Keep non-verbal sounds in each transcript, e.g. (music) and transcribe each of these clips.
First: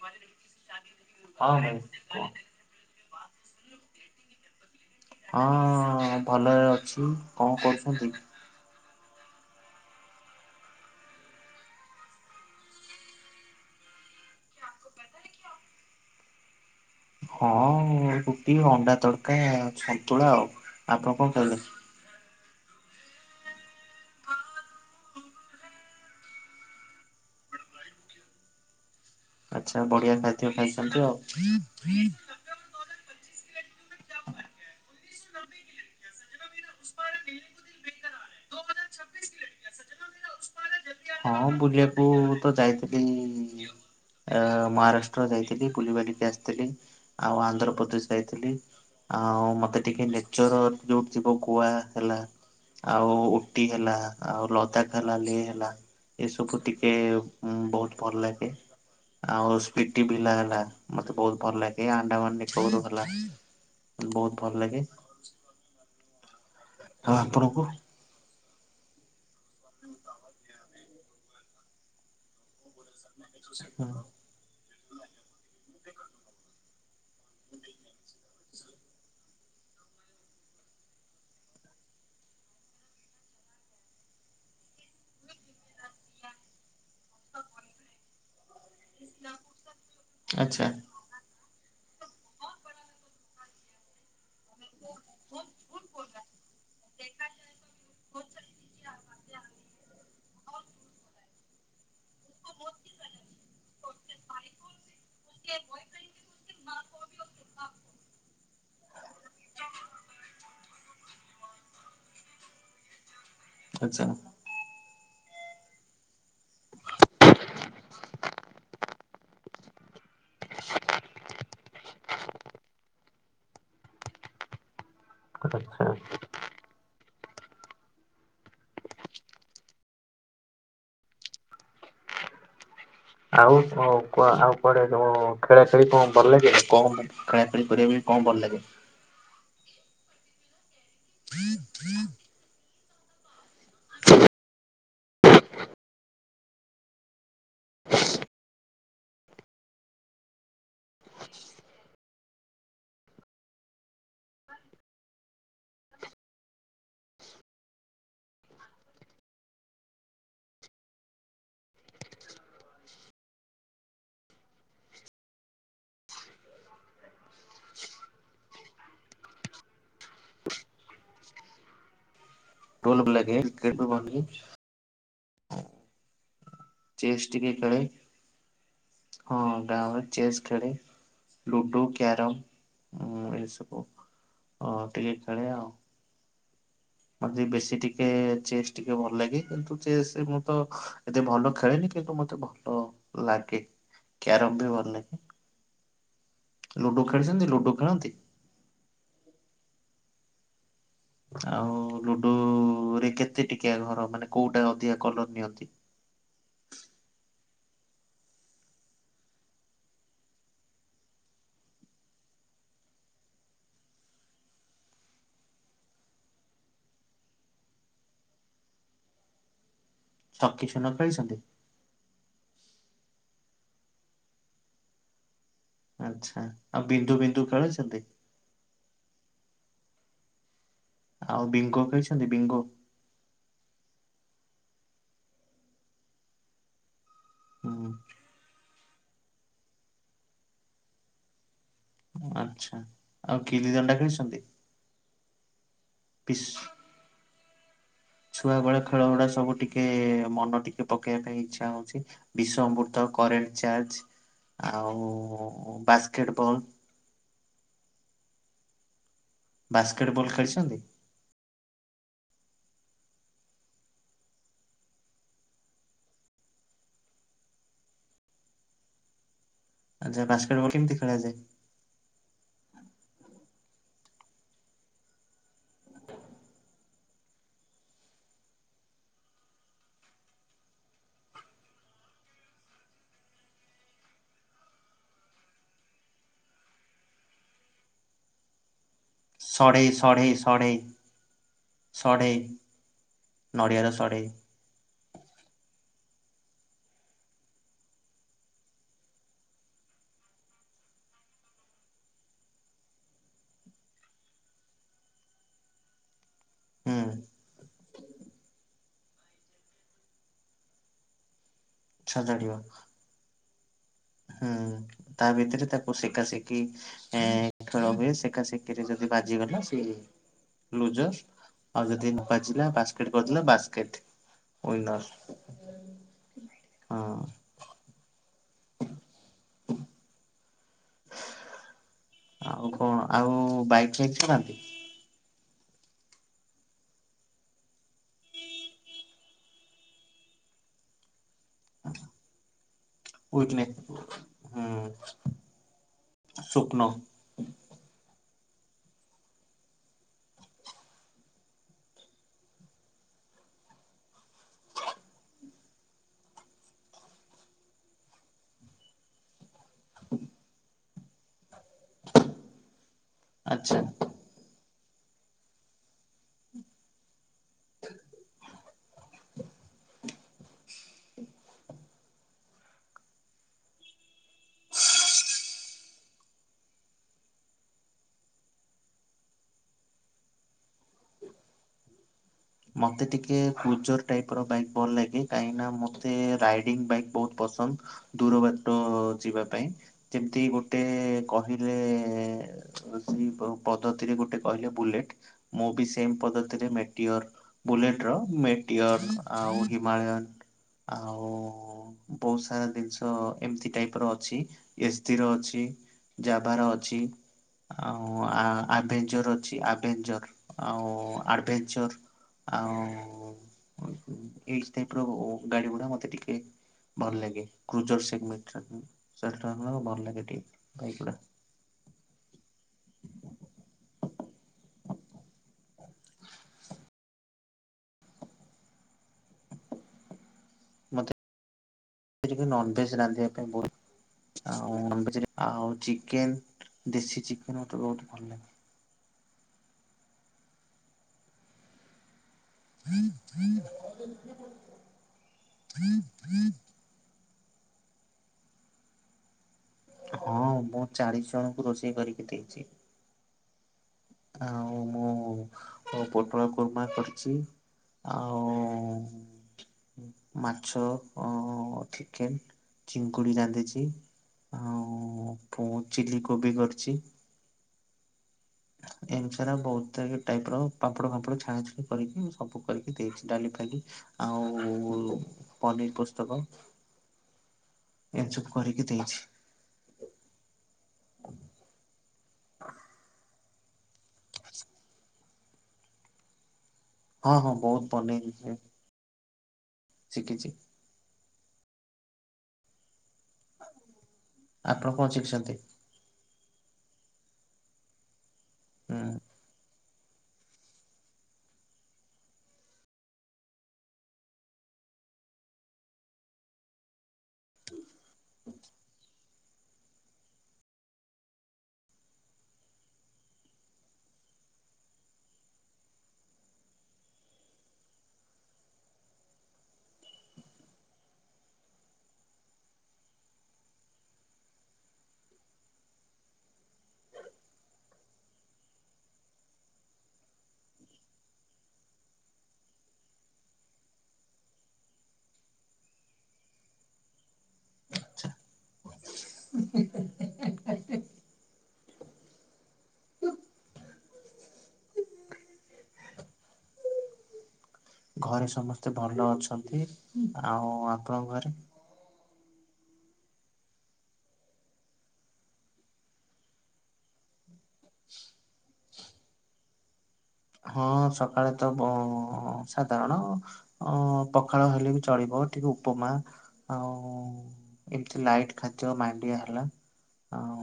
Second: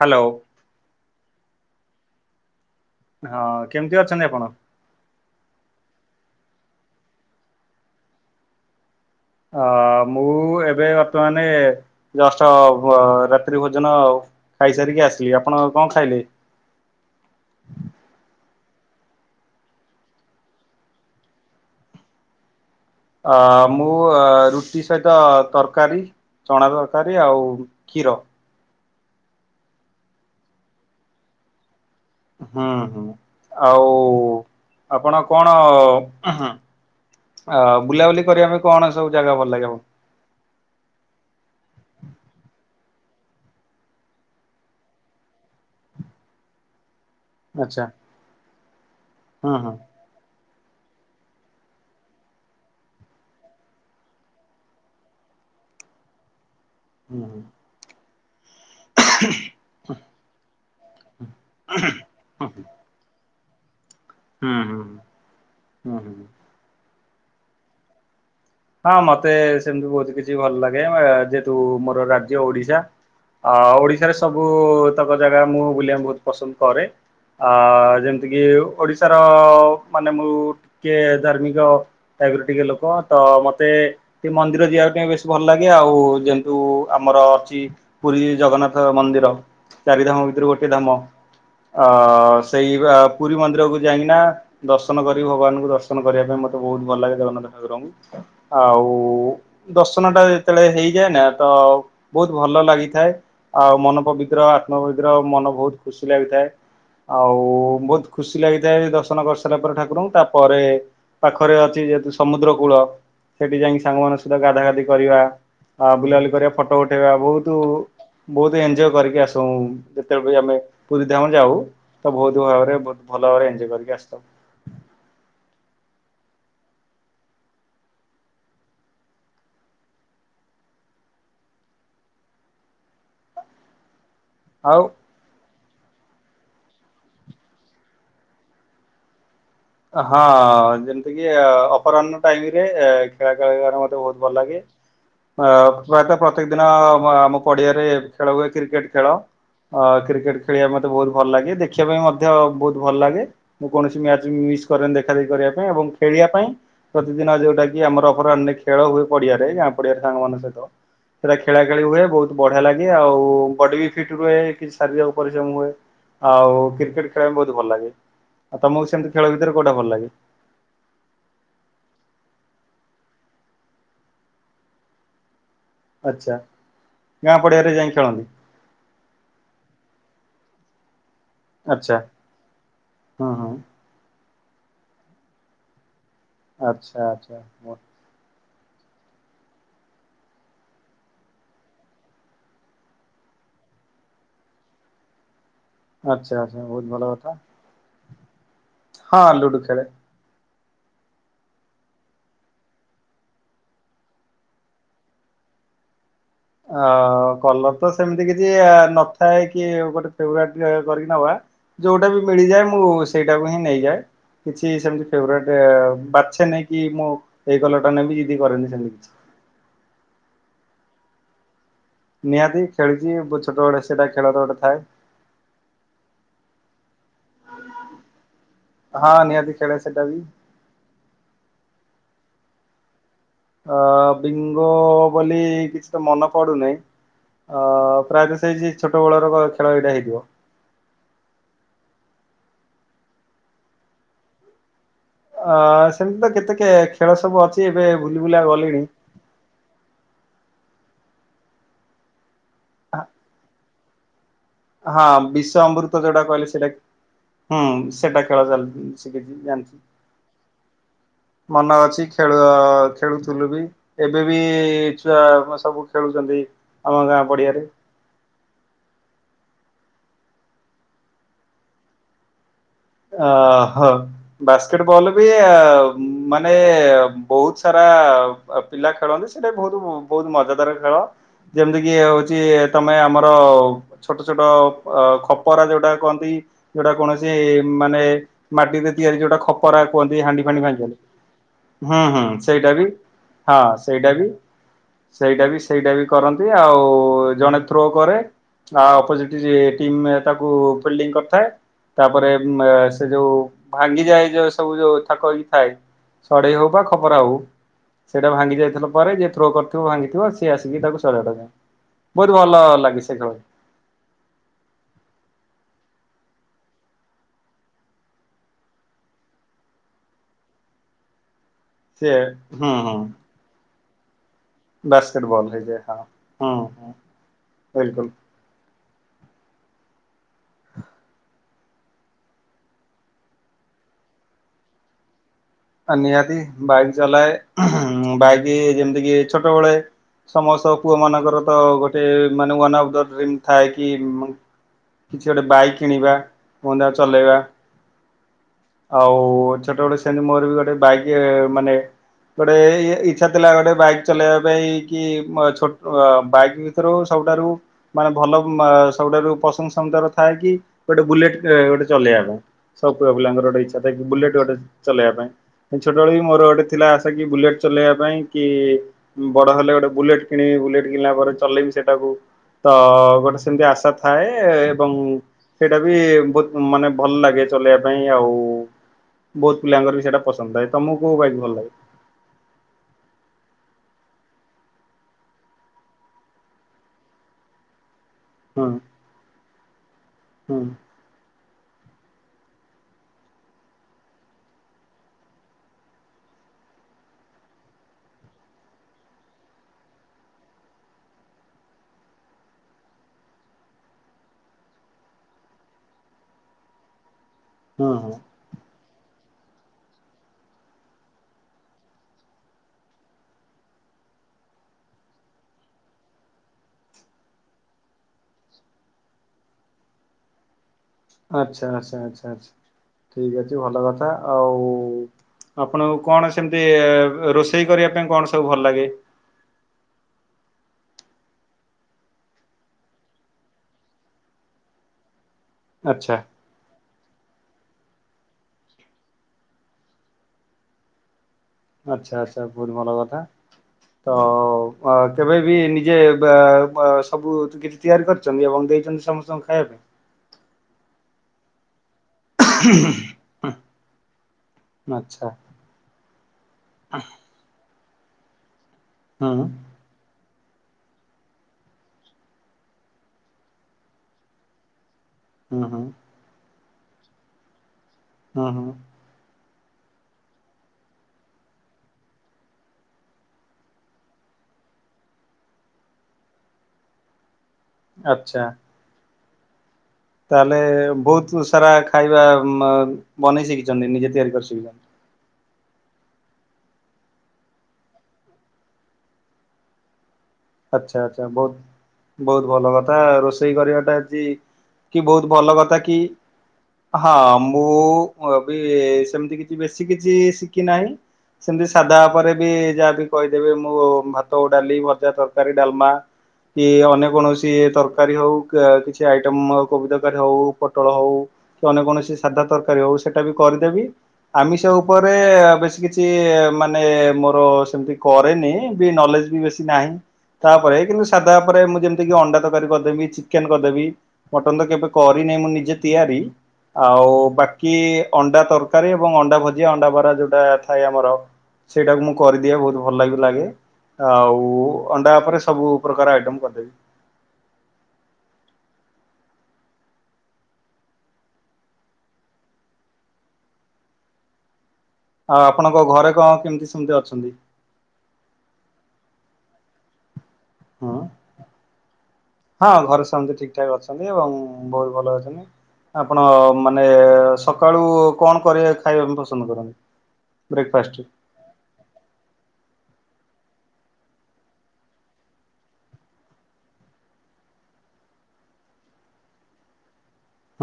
Hello ହଁ ହୋଉ। ହଁ କେମିତି ଅଛନ୍ତି ଆପଣ? ହଁ ଭଲରେ ଅଛି କଣ କରୁଛନ୍ତି। ଅ ମୁଁ ଏବେ ଖାଇସାରିକି ଆସିଲି ଆପଣ କଣ ଖାଇଲେ? ହଁ ରୁଟି ଅଣ୍ଡାତଡକା ସନ୍ତୁଳା ଆଉ ଆପଣ କଣ ଖାଇଲେ? ଅ ମୁଁ ରୁଟି ସହିତ ତରକାରୀ। ଚଣା ତରକାରୀ ଆଉ କ୍ଷୀର। ଆଚ୍ଛା ବଢିଆ ଖାଦ୍ୟ ଖାଇସାରିଛ। ହୁଁ ହୁଁ ଆଉ ଆପଣ କଣ? ଆଉ ବୁଲାବୁଲି କରିବା ପାଇଁ କଣ ସବୁ ଜାଗା ଭଲ ଲାଗେ? ହଁ ହଁ ବୁଲିବାକୁ ତ ଯାଇଥିଲି। ହୁଁ ଆ ମହାରାଷ୍ଟ୍ର ଯାଇଥିଲି ବୁଲିିବାଲିିକି ଆସିଥିଲି। ଆଉ ଆଚ୍ଛା ଆନ୍ଧ୍ରପ୍ରଦେଶ ଯାଇଥିଲି, ଆଉ ହୁଁ ହୁଁ ମତେଟିକେ ନେଚର ଯୋଉଠି ଥିବ କୁଆ ହେଲା ଆଉ ଉଟି ହେଲା ଆଉ ଲଦାଖ ହେଲା ଲି ହେଲା ଏସବୁ ଟି କେ ହୁଁ ବହୁତ ଭଲଲାଗେ। ଆଉ ସ୍ପିଟିଭିଲା ହେଲା ମତେ ବହୁତ ଭଲ ହୁଁ ଲାଗେ, ହୁଁ ଆଣ୍ଡାମାନନିକୋବର ହେଲା ବହୁତ ଭଲ ହୁଁ ହୁଁ ଲାଗେ ହୁଁ ହୁଁ। ଆଉ ଆପଣକୁ? ହଁ ମତେ ସେମିତି ବହୁତ କିଛି ଭଲଲାଗେ, ଯେହେତୁ ମୋର ରାଜ୍ୟ ଓଡିଶା। ଆ ଓଡିଶାରେ ସବୁ ତକ ଜାଗା ମୁଁ ବୁଲିବା କୁ ବହୁତ ପସନ୍ଦ କରେ। ଆ ଯେମିତିକିି ଓଡିଶାର ମାନେ ମୁଁ ଟିକେ ଧାର୍ମିକ ଏଗରୁ ଟିକେ ଲୋକ ତ ମତେ ମତେ ସେ ମନ୍ଦିର ଯିବା ପାଇଁ ବେଶି ଭଲ ଲାଗେ, ଆଉ ଯେହେତୁ ଆମର ଅଛି ପୁରୀ ଜଗନ୍ନାଥ ମନ୍ଦିର ଚାରିଧାମ ଭିତରୁ ଆଚ୍ଛା ଗୋଟିଏ ଧାମ। ଅ ସେଇବା ପୁରୀ ମନ୍ଦିରକୁ ଯାଇକିନା ଦର୍ଶନ କରି ଭଗବାନଙ୍କୁ ଦର୍ଶନ କରିବା ପାଇଁ ମତେ ବହୁତ ଭଲଲାଗେ ଜଗନ୍ନାଥ ଠାକୁରଙ୍କୁ ଆଉ ଦର୍ଶନ ଟା ଯେତେବେଳେ ହେଇଯାଏନା ତ ବହୁତ ଭଲ ଲାଗିଥାଏ, ଆଉ ମନପବିତ୍ର ଆତ୍ମାପବିତ୍ର ମନ ବହୁତ ଖୁସି ଲାଗିଥାଏ। ଆଉ ବହୁତ ଖୁସି ଲାଗିଥାଏ, ଦର୍ଶନ କରିସାରିଲା ପରେ ଠାକୁରଙ୍କୁ ତାପରେ ପାଖରେ ଅଛି ଯେହେତୁ ସମୁଦ୍ର କୂଳ ସେଠି ଯାଇକି ଆଚ୍ଛା। ସାଙ୍ଗମାନଙ୍କ ସହିତ ଗାଧା ଗାଧି କରି ବୁଲାବୁଲି କରିବା ଫଟୋ ଉଠେଇବା ବୋହୁତ ବହୁତ ଏନଜୟ ଅ ଏଞ୍ଜୟ କରିକି ଆସୁ ଯେତେବି ଆମେ ପୁରୀ ଧାମ ଯାଉ ତ ବହୁତ ଭାବରେ ଭଲ ଭାବରେ ଏଞ୍ଜୟ କରିକି ଆସିଥାଉ। ଆଛା। ଆଉ ଆଉ କୁଆଡେ କ ଖେଳାଖେଳି କଣ ଭଲଲାଗେ କଣ ଖେଳାଖେଳି କରିବା ପାଇଁ କଣ ଭଲଲାଗେ? ହଁ ଯେମିତି କିି ଅପରାହ୍ନ ଟାଇମରେ ଖେଳା ଖେଳ ମତେ ବହୁତ ଭଲ ଲାଗେ। ଅ ପ୍ରାୟତଃ ପ୍ରତ୍ୟେକ ଦିନ ଆ ଆମ ପଡିଆରେ ଖେଳ ହୁଏ କ୍ରିକେଟ ଖେଳ। ଅ କ୍ରିକେଟ ଖେଳିବା ମତେ ବହୁତ ଭଲ ଲାଗେ, ଦେଖିବା ପାଇଁ ମଧ୍ୟ ବହୁତ ଭଲ ଲାଗେ, ମୁଁ କୌଣସି ମ୍ୟାଚ ମିସ୍ କରେନି ଦେଖା ଦେଖି କରିବା ପାଇଁ ଏବଂ ଖେଳିବା ପାଇଁ ପ୍ରତିଦିନ ଯୋଉଟା କି ଆମର ଅପରାହ୍ନ ଖେଳ ହୁଏ, ପଡି ପଡିଆରେ ଗାଁ ପଡିଆରେ ସାଙ୍ଗ ମାନଙ୍କ ସହିତ। ସେଟା ଖେଳା ଖେଳି ହୁଏ ବହୁତ ବଢିଆ ଲାଗେ ଆଉ ବଡି ବି ଫିଟ ରୁହେ କିଛି ଶାରୀରିକ ପରିଶ୍ରମ ହୁଏ। ଆଉ କ୍ରିକେଟ ଖେଳିବା ପାଇଁ ବହୁତ ଭଲ ଲାଗେ ଆଉ ତମକୁ ସେମିତି ଖେଳ ଭିତରେ କୋଉଟା ଭଲ ଲାଗେ? ଟୋଲ ବ୍ଲାଗେ କିକ୍ରେଟ ଭଲି ଆଚ୍ଛା ଚେସ୍ ଗାଁ ଟିକେ ପଡିଆରେ ଖେଳେ ଯାଇ ଖେଳନ୍ତି ହଁ ଗାଁରେ ଚେସ୍ ଖେଳେ ଲୁଡୁ, ଆଚ୍ଛା ହୁଁ କ୍ୟାରମ ହୁଁ ଏସବୁ ଅ ଟିକେ ଖେଳେ ଆଉ। ଆଚ୍ଛା ଆଚ୍ଛା। ମତେ ବେଶୀ ଟିକେ ଚେଷ୍ ଟିକେ ଭଲ ଲାଗେ କିନ୍ତୁ ଚେସ୍ ମୁଁ ତ ଏତେ ଭଲ ଖେଳେନି କିନ୍ତୁ ମତେ ଭଲ ଲାଗେ। କ୍ୟାରମ୍ ବି ଭଲ ଲାଗେ ଆଚ୍ଛା ଆଛା ବହୁତ ଲୁଡୁ ଭଲ କଥା। ଖେଳିଛନ୍ତି ଲୁଡୁ ଖେଳନ୍ତି? ହଁ ଲୁଡୁ ଖେଳେ। ଆଉ ଲୁଡୁ ରେ କେତେ ଟିକିଆ ଘର ମାନେ କୋଉଟା ଅଧିକା କଲର ନିଅନ୍ତି? ଅ କଲର ତ ସେମିତି କିଛି ଆ ନଥାଏ କି ଗୋଟେ ଫେଭରେଟ୍ କରିକି ନବା ଯୋଉଟା ବି ମିଳିଯାଏ ମୁଁ ସେଇଟାକୁ ହିଁ ନେଇଯାଏ। କିଛି ସେମତି ଫେଭରେଟ ବାଛେ ନେଇ କି ମୁଁ ଏଇ କଲର ଟା ନେବି ଯିଦି କରେନି ସେମିତି କିଛି। ଛକି ଶୂନ ଖେଳିଚନ୍ତି? ନିହାତି ଖେଳିଚି ବୁ ଛୋଟ ବେଳ ସେଇଟା ଖେଳର ଗୋଟେ ଥାଏ। ଆଛା ଆଉ ବିନ୍ଦୁ ବିନ୍ଦୁ ଖେଳିଚନ୍ତି? ହଁ ନିହାତି ଖେଳେ ସେଟା ବିି। ଆଉ ବିଙ୍ଗୋ ଖେଳିଚନ୍ତି ବିଙ୍ଗୋ? ଅ ବିଙ୍ଗୋ ବୋଲି କିଛି ତ ମନେ ପଡୁନାହିଁ। ଅ ହୁଁ ପ୍ରାୟତଃ ସେଇ ଜି ଛୋଟ ବେଳର ବ ଖେଳ ଏଇଟା ହେଇଥିବ। ଆଛା ଆଉ ଗିଲି ଦଣ୍ଡା ଖେଳିଛନ୍ତି? ଆ ସେମିତି ତ ପିସ୍ କେତେ କେ ଖେଳ ସବୁ ଅଛି ଏବେ ଭୁଲି ଭୁଲା ଛୁଆ ବେଳ ଗଲିଣି। ଖେଳ ଗୁଡା ସବୁ ଟିକେ ମନ ଟିକେ ପକେଇବା ପାଇଁ ଇଚ୍ଛା ହଉଚି। ବିଶ ଅମୃତ କରରେଣ୍ଟ ଚାର୍ଜ ହଁ ବିଶ ଆଉ ଅମୃତ ଯୋଉଟା ବାସ୍କେଟ କହିଲେ ବଲ୍ ସେଇଟା ହୁଁ ସେଇଟା ଖେଳ ଚାଲ ସିକିଚି ଜାଣିଚି ବାସ୍କେଟ ବଲ୍ ଖେଳିଛନ୍ତି? ମନେ ଅଛି ଖେଳ ବେଳ ଖେଳୁଥିଲୁ ବି ଏବେ ବି ଛୁଆ ସବୁ ଖେଳୁଛନ୍ତି ଆମ ଗାଁ ପଡ଼ିଆରେ। (inaudible) ଆଚ୍ଛା ବାସ୍କେଟବଲ କେମତି ଖେଳାଯାଏ? ଅହୋ ବାସ୍କେଟବଲ ବି ମାନେ ବହୁତ ସାରା ଅ ପିଲା ଖେଳନ୍ତି ସେଟା ବହୁତ ବହୁତ ମଜାଦାର ଖେଳ। ଯେମିତି କିି ହଉଛି ତମେ ଆମର ଛୋଟ ଛୋଟ ଅ ଖପରା ଯୋଉଟା କହନ୍ତି। ଯୋଉଟା କୌଣସି ମାନେ ମାଟିରେ ତିଆରି ଯୋଉଟା ଖପରା ସଢେଇ କୁହନ୍ତି ସଢେଇ ହାଣ୍ଡି ଫାଣ୍ଡି ସଢେଇ ଭାଙ୍ଗି ଗଲେ। ହୁଁ ହୁଁ ସଢେଇ ସେଇଟା ବି ହଁ ନଡିଆର ସେଇଟା ବି। ସଢେଇ ସେଇଟା ବି ସେଇଟା ବି କରନ୍ତି ଆଉ ଜଣେ ଥ୍ରୋ କରେ। ଆଉ ଅପୋଜିଟ ଟିମ ତାକୁ ଫିଲ୍ଡିଂ କରିଥାଏ। ତାପରେ ସେ ଯୋଉ ଭାଙ୍ଗି ଯାଏ ଯୋଉ ସବୁ ଯୋଉ ଥାକ ହେଇକି ଥାଏ। ସଢେଇ ହଉ ବା ହୁଁ ଖପରା ହଉ। ସେଇଟା ଭାଙ୍ଗି ଯାଇଥିଲା ପରେ ଯିଏ ଥ୍ରୋ କରିଥିବ ଭାଙ୍ଗିଥିବ ସିଏ ଆସିକି ତାକୁ ସଜେଇ ଦେବ। ବହୁର ସଜାଡିବ ଭଲ ଲାଗେ ସେଇ ଖେଳ। ହୁଁ ତା ଭିତରେ ତାକୁ ସେଖା ଶିଖି ଏ ଖେଳ ହୁଏ। ସେଖା ଶିଖିରେ ତାକୁ ବାଜିଗଲା ସେ ଲୁଜର। ଆଉ ଯଦି ସିଏ ନ ବାଜିଲା ବାସ୍କେଟ କରିଦେଲା ବାସ୍କେଟ। ୱିନର ବାସ୍କେଟ ବଲ ହୋଇଯାଏ ହୁଁ ହୁଁ ହଁ ବିଲକୁଲ। (inaudible) ଆଉ କଣ ଆଉ ବାଇକ୍ ଫାଇକ୍ ଚଲାନ୍ତି? ଆ ନିହାତିି ବାଇକ ଚଲାଏ। ହୁଁ ହୁଁ ବାଇକ ଯେମିତି କିି ଛୋଟବେଳେ। ସମସ୍ତ ପୁଅ ମାନଙ୍କର ତ ଗୋଟେ ମାନେ ୱାନ ଅଫ ଦା ଡ୍ରିମ ୱିଟନେ ଥାଏ କି- ହୁଁ କିଛି ଗୋଟେ ବାଇକ୍ କିଣିବା ପୁଣି ତା ସ୍ୱପ୍ନ ଚଲେଇବା। ଆଉ ଛୋଟବେଟ ସେନ ମୋର ବି ଗୋଟେ ବାଇକ୍ ମାନେ। ଗୋଟେ ଇଛା ଥିଲା ଗୋଟେ ବାଇକ୍ ଚଲେଇବା ପାଇଁ କି ଛୋ ବାଇକ୍ ଭିତରୁ ଛୋ - ସବୁଠାରୁ ମାନେ ଭଲ ସବୁଠାରୁ ପ୍ରସନ୍ଦ ଥାଏ କି ଗୋଟେ ବୁଲେଟ। ଗୋଟେ ଚଲେଇବା ପାଇଁ ସବୁ ପୁଅ ପିଲାଙ୍କ ଗୋଟେ ଇଛା ଆଚ୍ଛା ଥାଏ ବୁଲେଟ ଗୋଟେ ଚଲେଇବା ପାଇଁ। ଛୋଟବେଳ ବି ମୋର ଗୋଟେ ଥିଲା ଆଶା କି? ବୁଲେଟ ଚଲେଇବା ପାଇଁ କି ବଡ ହେଲେ ଗୋଟେ ବୁଲେଟ କିଣିବି ବୁଲେଟ କିଣିଲା ପରେ ଚଲେଇି ସେଟାକୁ ତ ଗୋଟେ ସେମିତି ଆଶା ଥାଏ ଏବଂ ସେଇଟା ବି ବହୁତ ମାନେ ଭଲ ଲାଗେ, ଚଲେଇବା ପାଇଁ ଆଉ ବହୁତ ପିଲାଙ୍କର ବି ସେଇଟା ପସନ୍ଦ ଆ ତମକୁ କୋଉ ବାଇକ ଭଲ ଲାଗେ। ମତେ ଟିକେ କୁଜର ଟାଇପ ର ବାଇ ଭଲ ଲାଗେ କାହିଁକିନା ମତୋ ରାଇଡି ବାଇ ବହୁତ ପ ଦୂର ହୁଁ ବାଟ ଯିବା ପାଇଁ ଯେମତି ହୁଁ ଗୋଟେ କହି ହେଲେ। ପଦ୍ଧତିରେ ଗୋଟେ କହିଲେ ବୁଲେଟ ମୁଁ ବି ସେ ପଦ୍ଧତିରେ ବୁଲେଟ ର ମେଟିର ଆଉ ହିମାଳୟନ। ଆଉ ବହୁତ ସାରା ଜିନିଷ ଏମିତି ଟାଇପ ର ଅଛି ଏସ୍ଡି ର ଅଛି। ଯବାର ଅଛି। ହୁଁ ହୁଁ ଆଉ ଆଭେଜର ଅଛି, ଆଭେନଜର ଆଉ ଆରଭେନଚର, ଆଉ ଏଇ ଟାଇପ ର ଗାଡି ଗୁଡା ମତେ ଟିକେ ଭଲ ଲାଗେ କ୍ରୁଜରମ ସେ ଭଲ ଲାଗେ ଟିକେ। ବାଇକ୍ ଗୁଡ଼ା ଆଚ୍ଛା ଆଚ୍ଛା ଆଚ୍ଛା ଆଛା ଠିକ ଅଛି ଭଲ କଥା ଆଉ। ଆପଣଙ୍କୁ କଣ ସେମିତି ରୋଷେଇ କରିବା ପାଇଁ କଣ ସବୁ ଭଲ ଲାଗେ। ମତେ ଟିକେ ନବେଜ ରାନ୍ଧିବା ପାଇଁ ବ ଆଉ ନବେଜ ରେ ଆଉ ଆଚ୍ଛା ଚିକେନ ଦେଶୀ ଚିକେନ ମତେ ବହୁତ ଭଲ ଲାଗେ। ଆଚ୍ଛା ଆଛା। ବହୁତ ଭଲ କଥା ତ କେବେ ବି ନିଜେ ସବୁ କିଛି ତିଆରି କରିଛନ୍ତି, ଏବଂ ଦେଇଛନ୍ତି ସମସ୍ତଙ୍କ ହଁ ମୁଁ ଚାଳିଶ ଜଣଙ୍କୁ ରୋଷେଇ କରିକି ଦେଇଛି। ଆଉ ହୁଁ ଆଚ୍ଛା ମୁଁ ପୋଟଳ କୁର୍ମା କରିଛି ଆଉ। ହଁ। ମାଛ ଅ ଚିକେନ ଚିଙ୍କୁୁଡି ରାନ୍ଧିଛି ଆଉ- ଓ ହୁଁ ହୁଁ ପୁଣି ଚିଲି କୋବି କରିଛି। ହ ହୋ। ଏମିତି ବହୁତ ଟାଇପ ର ପାପଡ ଫାପଡ ଛାଣା ଛାଣି କରିକି ସବୁ କରିକି ଦେଇଛି ଡାଲି ଫାଲି ଆଉ। ଆଉ ପନିର ପୁସ୍ତକ। ଏମିତି ଆଚ୍ଛା ସବୁ କରିକି ଦେଇଛି। ତାହେଲେ ବହୁତ ସାରା ଖାଇବା ବନେଇ ଶିଖିଛନ୍ତି, ନିଜେ ତିଆରି କରି ଶିଖିଛନ୍ତି। ହଁ ହଁ ବହୁତ ବନେ ଶିଖିଚି। ଆଚ୍ଛା ଆଚ୍ଛା ବହୁତ ବହୁତ ଭଲ କଥା ରୋଷେଇ କରିବାଟା ଆପଣ କି କଣ ବହୁତ ଶିଖିଛନ୍ତି? ଭଲ କଥା କି? ହଁ! ମୁଁ ମୁଁ ଏ-ବି ହୁଁ ସେମତି କିଛି ବେଶୀ କିଛି ଶିଖି ନାହିଁ। ସେମିତି ସାଧା ପରେ ବି ଯାହା ବି କହିଦେବେ, ମୁଁ ଭାତ, ଡାଲି, ଭଜା, ତର କାରୀ, ଡାଲମା କି ଅନ୍ୟ କୌଣସି ତରକାରୀ ହଉ କିଛି ଆଇ ଟମ୍ କୋବି ତରକାରୀ ହଉ ପୋଟଳ ହଉ କି ଅନ୍ୟ କୌଣସି ସାଧା ତରକାରୀ ହଉ ସେଇଟା ବି କରିଦେବି। ଆମିଷ ଉପରେ ଆଉ ବେଶୀ କିଛି ମାନେ ମୋର ସେମିତି କରେନି ବି ନଲେଜ୍ ବି ବେଶି ନାଇଁ ତାପରେ କିନ୍ତୁ ସାଧା ଉପରେ ମୁଁ ଯେମିତିକି ଅଣ୍ଡା ତରକାରୀ କରିଦେବି, ଚିକେନ କରିଦେବି, ମଟନ ତ କେବେ କରିନି। ମୁ ନିଜେ ତିଆରି। ଆଉ ବାକି ଅଣ୍ଡା ତରକାରୀ ଏବଂ ଅଣ୍ଡା ଭଜିଆ, ଅଣ୍ଡା ବରା ଯୋଉଟା ଥାଏ ଆମର ସେଇଟାବି ମୁଁ କରିଦିଏ ବହୁତ ଭଲ ବି ଲାଗେ ଆଉ ଅଣ୍ଡା ଉପରେ ସବୁ ପ୍ରକାର ଆଇଟମ୍ କରିଦେବି। (unintelligible) ଆଉ ଆପଣଙ୍କ ଘରେ କଣ କେମିତି ସେମିତି ଅଛନ୍ତି? ଘରେ ସମସ୍ତେ ଭଲ ଅଛନ୍ତି। ଆଉ ହଁ ଆପଣଙ୍କ ଘରେ? ହଁ! ଘରେ ସେମସ୍ତେ ଠିକ ଠାକ ଅଛନ୍ତି ଏବଂ ବହୁତ ଭଲ ଅଛନ୍ତି। ଆପଣ ମାନେ ସକାଳୁ କଣ କରି ଖାଇବାକୁ ପାଇଁ ପସନ୍ଦ କରନ୍ତି। ହଁ ବ୍ରେକଫାଷ୍ଟରେ ସକାଳେ ତ ବ ସାଧାରଣ ଅ ପଖାଳ ହେଲେ ବି ଚଳିବ, ଟିକେ ଉପମା ଆଉ ଏମତି ଲାଇଟ୍ ଖାଦ୍ୟ ମାଣ୍ଡିଆ ହେଲା।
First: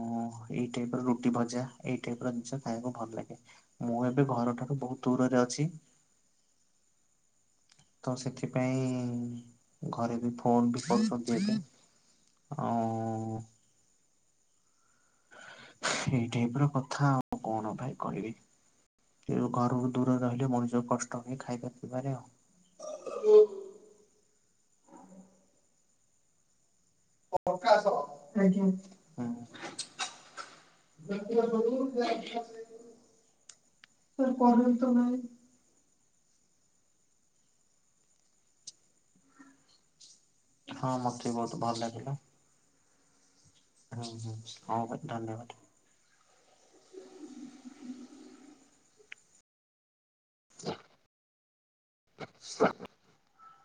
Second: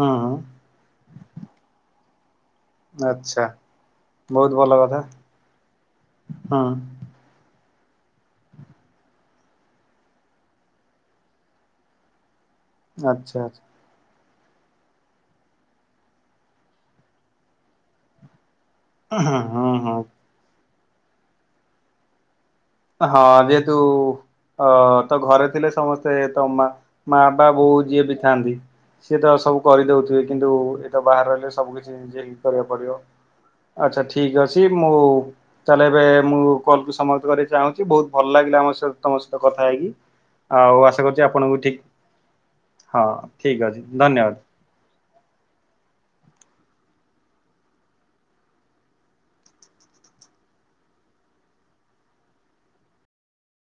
ହୁଁ ହୁଁ ଏଇ ଟାଇପ ର ରୁଟି, ଭଜା ଏଇ ଟାଇପ ର ଜିନିଷ। ଖାଇବାକୁ ଭଲ ଲାଗେ। ଆଚ୍ଛା ମୁଁ ଏବେ ଭଲ ଘରଠାରୁ କଥା ବହୁତ ଦୂରରେ ଅଛି। ହୁଁ। ତ ସେଥିପାଇଁ ଘରେ ବି ଫୋନ (inaudible) (inaudible) ଆଚ୍ଛା ଆଛା। ଏଇ ଟାଇପ ର କଥା ଆଉ, କଣ ଭାଇ କହିବି? ଏଣୁ ହୁଁ ଘରକୁ ହୁଁ ଦୂର ରହିଲେ ମଣିଷ କଷ୍ଟ ହୁଏ ଖାଇବା ପିଇବାରେ ଆଉ। ହଁ! ଯେହେତୁ ଅ ତ ଘରେ ଥିଲେ ସମସ୍ତେ ତ ମା ମା ବା ବୋଉ ଯିଏ ବି ଥାଆନ୍ତି, ସିଏ ହୁଁ ତ ସବୁ କରିଦଉଥିବେ କିନ୍ତୁ ଏଟା ବାହାରେ ରହିଲେ ସବୁ କିଛି କରିବାକୁ ପଡିବ। ଆଚ୍ଛା! ଠିକ ଅଛି! ମୁଁ ତାହାଲେ ଏବେ। ମୁଁ କଲ କୁ ସମାପ୍ତ କରିବା ଚାହୁଁଛି ବହୁତ ଭଲ ଲାଗିଲା ଆମ ସହିତ ତମ ସହିତ କଥା ହେଇକି। ଆଉ ହଁ ଆଶା କରୁଛି ମତେ ବି ବହୁତ ଆପଣଙ୍କୁ ଠିକ, ହଁ ଠିକ ଅଛି ହୁଁ ଧନ୍ୟବାଦ। ହୁଁ ହଁ ଭାଇ ଧନ୍ୟବାଦ। (inaudible)